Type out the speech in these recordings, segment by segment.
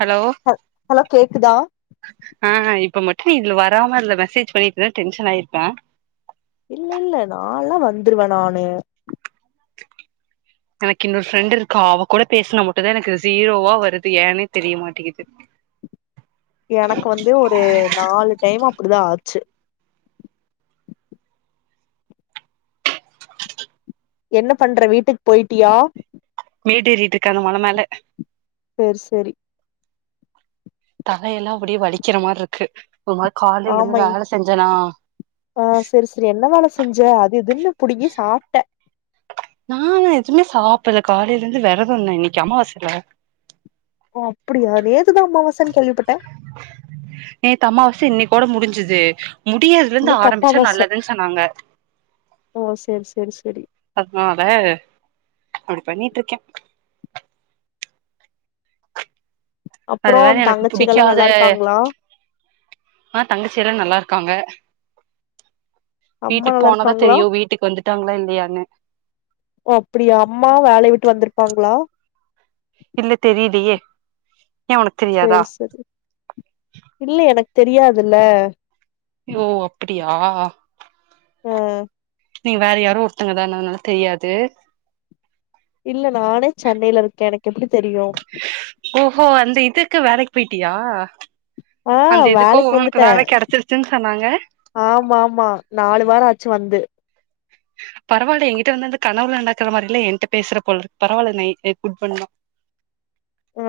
hello ஹ hello கேக்குதா ஆ இப்ப மட்டு நீ இதுல வராம இந்த மெசேஜ் பண்ணிட்டு இரு டென்ஷன் ஆயிருப்பே இல்ல இல்ல நான்ல்லா வந்துருவே நானு எனக்கு இன்னொரு ஃப்ரெண்டு இருக்கா அவ கூட பேசினா மட்டுந்தா எனக்கு ஸூரோவா வருது ஏன்னே தெரியமாட்டிகுது எனக்கு வந்து ஒரு நாலு டைம் அப்புடிதா ஆச்சு என்ன பண்ற வீட்டுக்கு போயிட்டியா மேடேறிட்டு இருக்கே அந்த மல மேல சேரி சேரி தலையெல்லா அப்டியே வலிக்கிற மாறி இருக்கு ஒரு மாறி காலையிலேருந்து ஆமை வேல செஞ்சேனா ஆ சேரி சேரி என்ன வேலை செஞ்ச அது இதுன்னு புடுங்கி சாப்ட்ட நனானா எதுவுமே சாப்டல காலைல இருந்து விரதம்ல ண்ணே இன்னைக்கு அமாவாசையில ஓ அப்படியா நேத்து தா அமாவாசன்னு கேள்விப்பட்டே நேத்து அம்மாவாச இன்னைகோட முடிஞ்சது முடியறதுல இருந்து இன்னைக்கு ஆரம்பிச்சா அப்பாவாச நல்லதுன்னு சொன்னாங்க ஓ சேரி சேரி சேரி அதுனால அப்டி பண்ணிட்டு இருக்கே அது அப்றோ வேற எனக்கு தங்கச்சிகல்லா பிடிக்காத நல்லா இருக்காங்களா ஆ தங்கச்சியெல்லா நல்லா இருக்காங்க அம்மா வீட்டுக்கு நல்லா போனாதா இருக்காங்களா தெரியு வீட்டுக்கு வந்துட்டாங்களா இல்லையான்னு ஓ அப்படியா அம்மாவு வேலைய விட்டு வந்திருப்பாங்களா இல்ல தெரியலியே சேரி சேரி இல்ல எனக்கு தெரியாதுல ஓ ஓ அப்புடியா ஆ நீ வேற யாரோ ஒருத்தங்கதான்னுன்னு தெரியாது இல்ல நானே சென்னையில இருக்கே எனக்கு எப்டி தெரியு ஓஹோ அந்த இதுக்கு வேலைக்கு போயிட்டியா ஆ அந்த இதுக்கோ வேலைக்கு வந்துட்டு உனக்கு வேல கிடைச்சிருச்சுன்னு சொன்னாங்க ஆமா ஆமா நாலு வாரம் ஆச்சு வந்து பரவால எங்கிட்ட வந்து வந்து கனவுல நடாக்குற மாதிரில என்ட்ட பேசுற போல இருக்கு பரவில்ல நைட் குட் பண்ணா உ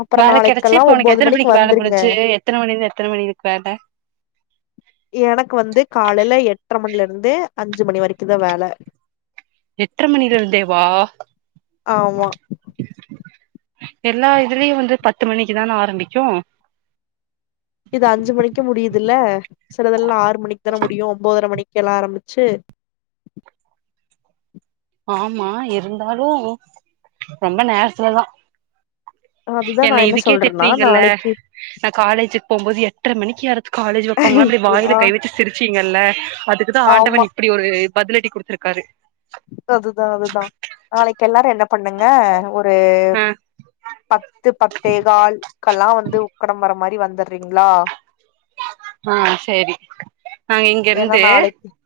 அப்புறோ வேலை கிடைச்சி நாளைக்கெல்லா இப்ப உனக்கு ஒம்போது மணிக்கு எத்தனமணிக்கு வேலை வந்துருங்க முடிச்சு எத்தன மணிலயிருந்து எத்தன மணி இருப்ப எனக்கு வந்து காலைல எட்ர மணில இருந்து அஞ்சு மணி வரைக்கு தா வேல எட்டறை மணில இருந்தே வா ஆமா எல்லா இதுலயு வந்து பத்து மணிக்கு தான ஆரம்பிக்கு இது அஞ்சு மணிக்கு முடியுதுல சிலதெல்லா ஆறு மணிக்கு தானே முடியு ஒன்பதரை மணிக்கு எல்லா ஆரம்பிச்சு ஆமா இருந்தாலு ரொம்ப நேரத்துலதா அதுதா நா என்ன இதுக்கே சொல்றேன்னா திட்னீங்கல்ல நாளைக்கு நா காலேஜுக்கு போம்போது எட்ர மணிக்கு யாராச்சு காலேஜ் வப்பாங்களா அப்டி வாயில ஆ கை வச்சு சிரிச்சிங்கல்ல அதுக்குதா ஆமா ஆண்டவன் இப்டி ஒரு பதிலடி குடுத்துருக்காரு அதுதா அதுதா நாளைக்கு எல்லாரு என்ன பண்ணுங்க ஒரு ஆ பத்து பத்தேகால் க்ல்லா வந்து உக்கடம் வர மாரி வந்து அப்டிங்ளா ஆ செரி நா ஏன்னா இங்கயிருந்து நாளைக்கு ஆ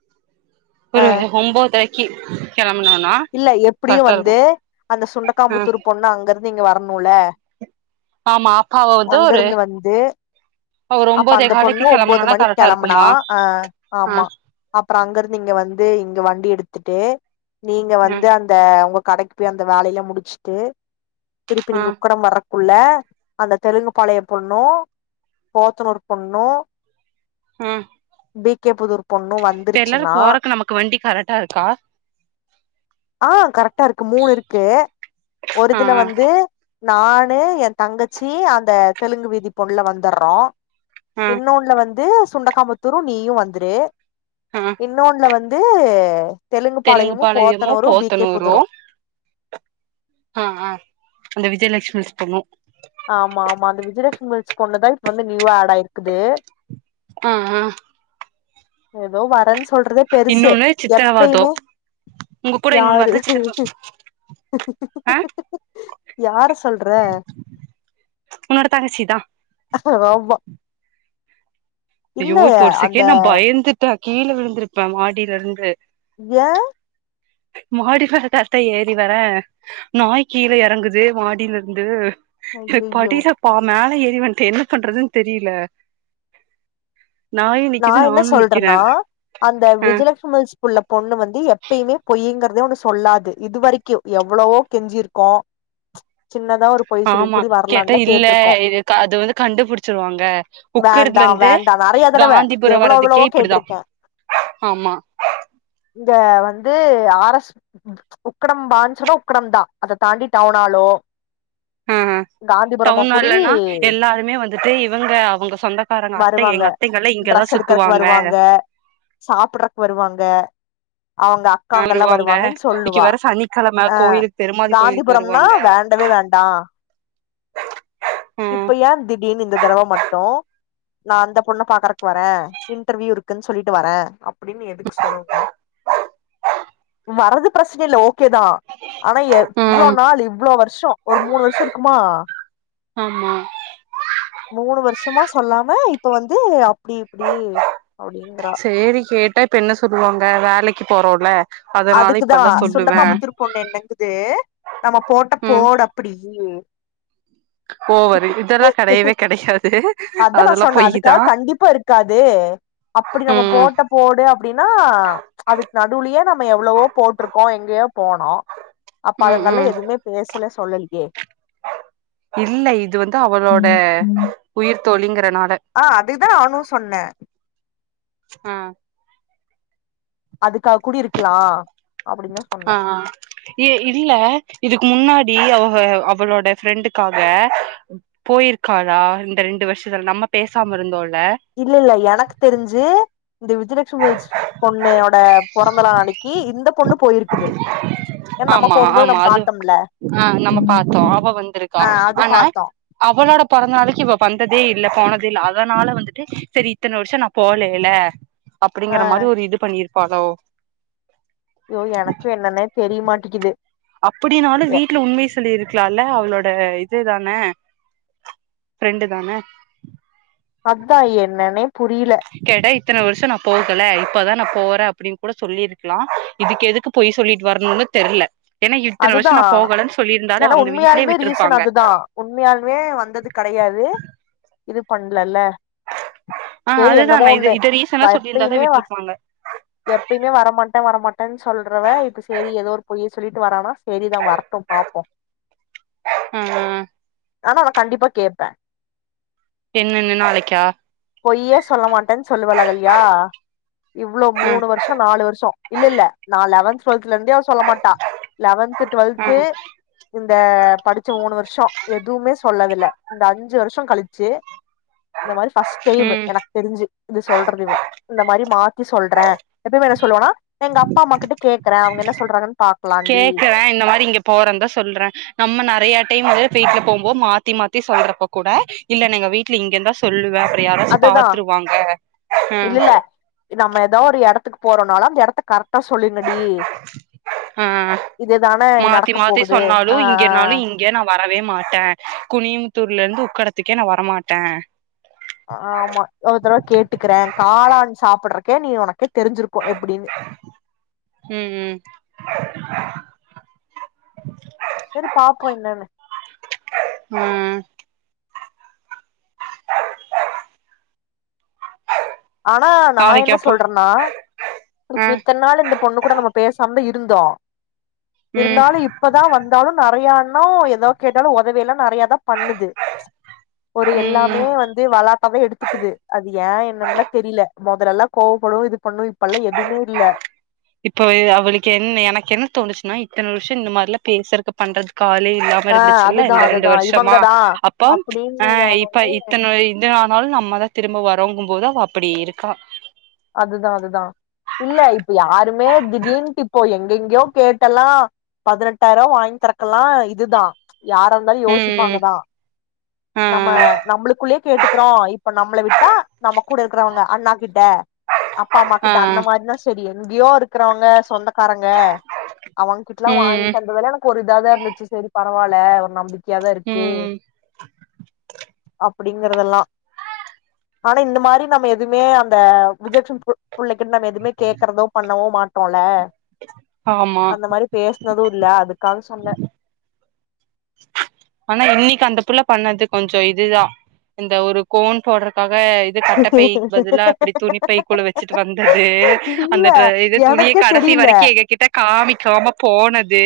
ஒரு ஒம்போதரைக் க்கி கெளம்புனோனா இல்ல எப்டியு கரெக்டா வந்து இருக்கு அந்த ஆ சுண்டக்காம்புத்தூர் பொண்ணு அங்கறிந்து இங்க வரணுல ஆமா அப்பாவ வந்து ஒரு அங்கிருந்து வந்து ஒரு அப்ப ஒம்போதே அந்த பொண்ணு காலுக்கு ஒன்போது கெளம்புனோனா மணிக் கரெக்டா கெளம்புனா இருக்குமா அ ஆ ஆமா அப்றோ அங்கருந்து இங்க வந்து இங்க வண்டி எடுத்துட்டு நீங்க ஆ வந்து அந்த உங்க கடைக்கு போய் அந்த வேலைய முடிச்ட்டு திருப்பி ஆ நீங்க உக்கடம் வர்ர குள்ள அந்த தெலுங்குப்பாளைய பொண்ணு கோத்தனூரு பொண்ணு ம் பி கே புதூர் பொண்ணு வந் இப்ப எல்லாரு போறக்கு நமக்கு வண்டி கரேட்டா இருக்கா ஆ கரெக்ட்டா இருக்கு மூணு இருக்கு ஒரு ஆ இதுல வந்து நானு என் தங்கச்சி அந்த தெலுங்கு விதி பொண்ல வந்துர்றோ ஆ ஆ இன்னொன்ல வந்து சுண்டக்காபுத்தூரு நீயு வந்துரு ஆ இன்னொன்ல வந்து தெலுங்கு பாளையமு போ போத்தனூரு அ அ அந்த விஜயலஷ்மிஸ் போனு ஆமா ஆமா அந்த விஜயலஷ்மல் ஸ்கூல்லதா இப்ப வந்து நியூவா ஆட் ஆய்ர்க்குது ஆ ஆ எதோ வரன் சொல்றதே பெருசு இன்னொன்னு சித்திரவதோ எப்பய்மே உங்க கூட இன்னொன்னு யாரு வருது சித்திரவ ஆ யார சொல்ற உன்னோட தங்கச்சிதா ஆமா ஐயோ இல்ல இப்ப அந்த ஒருசெக்கேன் நா பயந்துட்டே கீழ விழுந்திருப்ப மாடில இருந்து ஏன் மாடி ஃபேட்டாத்தா ஏறி வர நாய் கீழ எறங்குது மாடிலருந்து எனக் ஐயையோ படில பா மேல ஏறி வண்ட்டே என்ன பண்றதுன் தெரில நா என்ன சொல்றனா அந்த ஆ விஜலஷுமல்ஸ் உள்ள பொண்ணு வந்து எப்பயுமே பொய்யுங்கற்தே ஒன்னு சொல்லாது இதுவரைக்கு எவ்ளவோ கெஞ்சிருக்கோ சின்னதா ஒரு பொய் சொல்லிட்டு ஆமா கூடி கேட்டா வரலான்லா இல்ல கேட்டிருக்கோ இதுக்கு அது வந்து கண்டுபுடிச்சிருவாங்க உக்கடதுல இர்ந்தே நா நெறையா தடவ எவுளோ எவுளோவோ கேட்ருக்கே ஆமா இந்த வந்து ஆர் எஸ் உக்கடம் பான்ஸுனா உக்கடம் தா அத தாண்டி டவுனாலோ இந்தா டவுனாலனா எல்லாருமே வந்துட்டு இவங்க அவுங்க சொந்தக்காரங்க அத்த வருவாங்க எங்க அத்தைங்கள்ல ட்ரெஸ் எடுக்கற்க்கு வருவாங்க சாப்புட்றக் வருவாங்க அவுங்க அ க்காங்கள்லா வருவாங்க வருவாங்கன் இன்னைக்கு சொல்லுவா வேற சனிக்கிழம ஆ கோயிலுக்கு பெருமாள் கோயிலுக்கு காந்திபுரம்னா வருவாங்க வேண்டவே வேண்டா ம் இப்ப ஏ திடீர்னு இந்த தடவ மட்டு நா அந்த பொண்ண பாக்கறக் வரே இன்டர்வியூ இருக்குன் சொல்லிட்டு வரே அப்டின் எதுக்கு சொல்லனு வரது பிரச்ன இல்ல ஓகே தா ஆனா எ இவ்ளோ நாள் இவ்ளோ வர்ஷோ ஒரு மூணு வர்ஷோ இருக்குமா ஆமா மூணு வர்ஷமா சொல்லாம இப்ப வந்து அப்டி இப்டி அப்டீங்றா சேரி கேட்டா இப்ப என்ன சொல்லுவாங்க வேலைக்கு போறோல அதனால அதுக்குதா இப்பல்லா சொல்லுவே சுண்டக்காமுத்தூர் பொண்ணு என்னங்குது நம்ம போட்ட ம் போட ப்பிடி இயே ஓவரு இதெல்லாம் கிடையவே கிடையாது அதா நா அதெல்லாம் சொன்னே அதுக்காக பொய்தான் கண்டிப்பா இருக்காது அப்டி நம்ம போட்டப் போடு அப்டின்னா அதுக்கு நடுவுலயே நம்ம எவ்வளவோ போட்ருக்கோம் எங்கேயோ போனோம் அப்ப ம் அதுங்கல்லாம் ம் எதுவுமே பேசல சொல்லலயே இல்ல இது வந்து அவளோட ம் ம் உயிர் தோழிங்கறனால ஆ அதுதான் நானும் சொன்ன ஆ அதுக்கா கூடி இருக்கலா அப்டின்தா ஆ ஆ ஏ இல்ல இதுக்கு முன்னாடி அவ அவளோட ஃப்ரெண்டுக்காக போய்ருக்காலா இந்த ரெண்டு வருஷத்துல நம்ம பேசாம இருந்தோல்ல இல்ல இல்ல எனக்கு தெரிஞ்சு இந்த விஜலட் சுவஜ் பொண்ணோட பொறந்தநாளைக்கு இந்த பொண்ணு போயிருக்குது ஏன்னா நம்ம ஆமா போம்போது ஆமா நம்ம அது பாத்தம்ல ஆ நம்ம பாத்தோ அவ வந்திருக்கா ஆ அது ஆனா பாத்தோ அவளோட பொறந்த நாளைக்கு இவ வந்ததே இல்ல போனதில்ல அதனால வந்துட்டு செரி இத்தன வருஷ நா போலைல ஆ அப்டிங்கிற மாரி ஒரு இது பண்ணிருப்பாலோ ஜயோ எனக்கு என்னனே தெரிய மாட்டேக்குது அப்டின்னாலு வீட்ல உண்மைய சொல்லிருக்கலால அவளோட இது தானே ஃப்ரெண்டு தானே அதா என்னன்னே புரில கேட்டா இத்தன வருஷம் நா போகல இப்பதான் நான் போறேன் அப்டின்னு கூட சொல்லிருக்கலாம் இதுக்கு எதுக்கு போய் சொல்லிட்டு வரணும்னு தெர்ல ஏன்னா இத்தன அதுதா வருஷம் நா போகலன்னு சொல்லிருந்தாலே அவுங்க வீட்லயே விட்ருப்பாங்க உண்மையாலமே வந்தது கடையாது இது பண்லல்ல ஆ சேரி அதுதா என்னமோ நா இது ஒண்ணு இத ரீசனா சொல்லியிருந்தாலே எப்பயுமே விட்ருப்பாங்க எப்பயுமே வரமாட்டன் வரமாட்டன்னு சொல்றவ இப்ப சேரி ஏதோ ஒரு பொய்ய சொல்லிட்டு வரானா சரிதான் வரட்டும் பாப்போம் ம் ம் ஆனா நா கண்டிப்பா கேட்பேன் என்னன்னு நாளைக்கா பொய்யே சொல்ல மாட்டேன்னு சொல்லுவால்ல அகல்யா இவ்ளோ ஆ மூணு வருஷம் நாலு வருஷம் இல்ல இல்ல நா லெவன்த் டுவெல்த்லேந்தே அவ சொல்ல மாட் டா லெவன்த்து ஆ டுவெல்த்து இந்த படிச்ச மூணு வருஷம் எதுவுமே சொல்லதில்ல இந்த அஞ்சு வருஷம் கழுச்சி இந்த மாரி ஃபஸ்ட் டைம் ம் எனக்கு தெரிஞ்சு இது சொல்றது இவ இந்த மாரி மாத்தி சொல்றேன் எப்பயுமே என்ன சொல்லுவானா எங்க அப்பா அம்மா கிட்ட கேக்கறேன் அவுங்க என்ன சொல்றாங்கன்னு பாக்கலாண்டி இப்ப இந்த மாரி இங்க போறன் தா சொல்றேன் நம்ம நறையா டைம் வந்து வீட்ல போம்போது மாத்தி மாத்தி சொல்றப்ப கூட இல்ல நீங்க வீட்ல இங்க இருந்தா சொல்லுவேன் அப்பர யாராச்சு அதுதா பாத்துருவாங்க அ இல்ல இல்ல நம்ம ஏதோ ஒரு எடத்துக்கு போறோன்னாலும் அந்த எடத்த கரெட்டா சொல்லுங்கடி ஆ ஆ இதுதானே நடக்க போகுது ஆ ஆ இல்ல நா வரவே மாட்டேன் குனியமுத்தூர்ல இருந்து உக்கடத்துக்கே நா வரமாட்டேன் ஆமா ஒரு தரவ கேட்டுக்கிறேன் காளான் சாப்பிர்ரக்கே நீ உனக்கே தெருஞ்சிருக்கும் எப்டின்னு ம் ம் செரி பாப்போ என்னன்னு ம் ஆனா நா நாளைக்கு என்ன அப்போ சொல்றேன்னா ஆ இப்ப இத்தன்னால் இந்த பொண்ணு கூட நம்ம பேசாம இருந்தோ ம் இருந்தாலு இப் பதா வந்தாலு நிறையான்னா எதாவக் கேட்டாலு உதவி எல்லா நறைய தா பண்ணுது ஒரு எல்லாமே ம் வந்து வளாட்டாவே எடுத்துக்குது அது ஏன் என்னான்ல தெரில முதல்ல எல்லா கோவப்படுவ இது பண்ணு இப்ப எல்லா எதுமே இல்ல இப்ப அவளுக்கு என்ன எனக்கு என்ன தோணுச்சுன்னா இத்தன வருஷோ இந்த மாரிலா பேசுறக்கு பண்றதுக்கு ஆளே இல்ல ஆ வருந்துச்சுல்ல அதுதா இந்த ரெண்டு அதுதா வருஷமா இவங்கதா அப்பம் அப்டின்னு ஆ இப்ப இத்தன இந்த ஆனாலு நம்மதா திரும்ப வரோங்கும் போது அவ அப்புடி இருக்கா அதுதா அதுதா இல்ல இப்ப யாருமே திடீனுட்டு இப்போ எங்கெங்கயோ கேட்டெல்லா பதினெட்டாயிருவா வாங்கி தறக்கெல்லா இதுதா யார இருந்தாலு ம் ம் யோசிப்பாங்கதா ஆ நம்ம நம்மளுக்குள்ளயே கேட்டுக்குறோ இப்ப நம்மள விட்டா நம்ம கூட இருக்கிறவுங்க அண்ணா கிட்ட அப்பா அம்மா ஆ கிட்ட அந்த மாரினா சொல்லு எங்கயோ இருக்குறவுங்க சொந்தக் காரங்க அவுங்க கிட்டல்லா வாங்கி ம் தந்ததுலா எனக்கு ஒரு இதா தா இருந்துச்சு சேரி பரவால ஒரு நம்பிக் கையாதா இருக்கு ம் அப்புடிங்குறதெல்லா ஆனா இந்த மாரி நம்ம எதுமே அந்த [unintelligible] புள்ளைக்குன் நம்ம எதுமே கேக்கறதோ பண்ணவோ மாட்டோல்ல ஆமா இந்த மாரி பேசுனது இல்ல அதுக்காக சொன்னே ஆனா இன்னைக்கு அந்த புள்ள பண்ணது கொஞ்ச இதுதா இந்த ஒரு கோன் போட்றக்காக இது கட்டப்பைக்கு பதுலா அப்டி துணிப்பைக்குள்ள வச்சுட்டு வந்தது அந்த இல்ல டிர இது துணி எனக்கே கடசி தெரியல வரை க்கி எங்க கிட்ட காமிக்காம போனது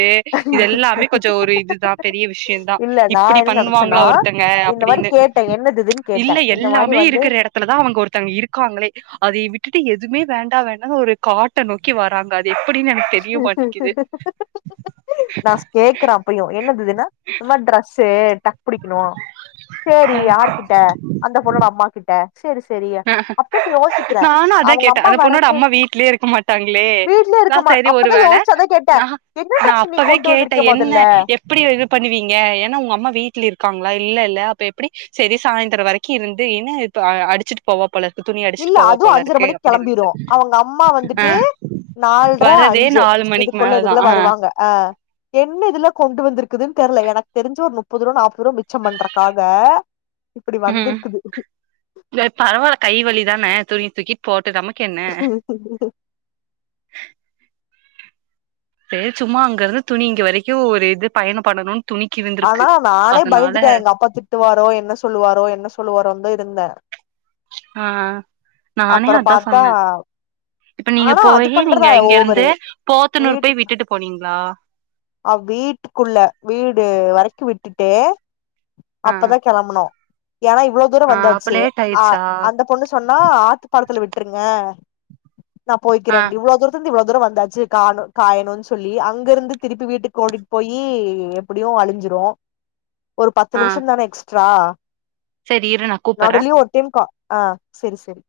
இது எல்லாமே கொஞ்சோ ஒரு இதுதா பெரிய விஷயந்தா இல்ல நா இப்புடி என்ன நெனச்சேன்னா பண்ணுவாங்களா ஒருத்தங்க இந்த மாரி அப்புடின்னு கேட்டே என்னது இதுன்னு கேட்டே இல்ல இந்த மாரி எல்லாமே வந்து இருக்குற இடத் துல தா அவுங்க ஒருத்தவங்க இருக்காங்களே அதைய விட்டுட்டு எதுமே வேண்டா வேண்டான்னு ஒரு காட்ட நோக்கி வராங்க எப்புடின்னு எனக்கு தெரியமாட்டிங்குது கேக்குற அப்பயு என்னது இதுன்னா இந்த மாரி ட்ரெஸ்சு டக் புடிக்கணு சேரி யாருகிட்ட அந்த பொண்ணோட அம்மா கிட்ட சேரி சேரி ஆ அத்தன் யோசிக்கிறே நானு அவுங்க அம்மா வரக்கு டாங்களே வீட்லயே நா இருக்க மா சேரி அப்பதா ஒருவேள யோசிச்சு அதா கேட்ட நா என்ன நா ட்ரெஸ் நீ அப்பவே கொண்டு கேட்டே வந்திருக்க என்ன மொதல்ல எப்புடி இது பண்ணுவீங்க ஏன்னா உங்க அம்மா வீட்டுல இருக்காங்களா இல்லேல்ல அப்ப எப்புடி சேரி சாய்ந்திரோ வரைக்கு இருந்தியீனா இப்ப அடிச்சுட்டு போவ இல்ல அது அஞ்சர மணிக்கு கிளம்பிரு நெனச்சே அவுங்க அம்மா ஆ வந்துட்டு நால்ற வரதே அஞ்சு நாலு மணிக்கு இதுக்குள்ள மேலதா இதுக்குள்ள ஆ வருவாங்க அ என்ன இதுல கொண்டு வந்திருக்குதுன்னு தெர்ல எனக்கு தெரிஞ்சு ஒரு முப்பது ரூவா நாப்பது ரூவா மிச்சம் பண்றக்காக இப்புடி வந்திருக்குது இல்ல பரவால்ல கை வலி தான தூகி தூக்கிட்டு போட்டு நமக்கு என்ன சேரி சும்மா அங்கருந்து துணி இங்க வரைக்கு ஒரு இது பயண பண்ணணு ஆனா நானே பயந்துட்டே எங்க அப்பா திட்டுவாரோ என்ன சொல்லுவாரோ என்ன சொல்லுவாரோனு தா இருந்தே ஆ நானே அப்பறோ அதா பாத்தா சொன்னே இப்ப நீங்க ஆனா அது போயி பண்றதா நீங்க இங்க ஓவரு இருந்து போத்தனூர் போய் விட்டுட்டு போனீங்களா அவ் வீட்டுக்குள்ள வீடு வரைக்கு விட்டுட்டு ஆ அப்பதா கெளம்புனோ ஏனா இவ்ளோ தூரோ ஆ அப்ப வந்தாச்சு லேட் அ ஆயிருச்சா அந்த பொண்ணு சொன்னா ஆத்து பலத்துல விட்ருங்க நா ஆ போய்க்கிறன் இவ்ளோ தூரத் ந்து இவ்ளோ தூரோ வந்தாச்சு காணு காயணுன் சொல்லி அங்க இருந்து திருப்பி வீட்டுக்கு ஓடி போயி எப்படியு அழிஞ்சிரு ஒரு பத்து ஆ நிமிஷந் தான எக்ஸ்ட்ரா சரி இரு நா கூப்பறே நடுலயு ஒரு டிம்கா ஆ சரி சரி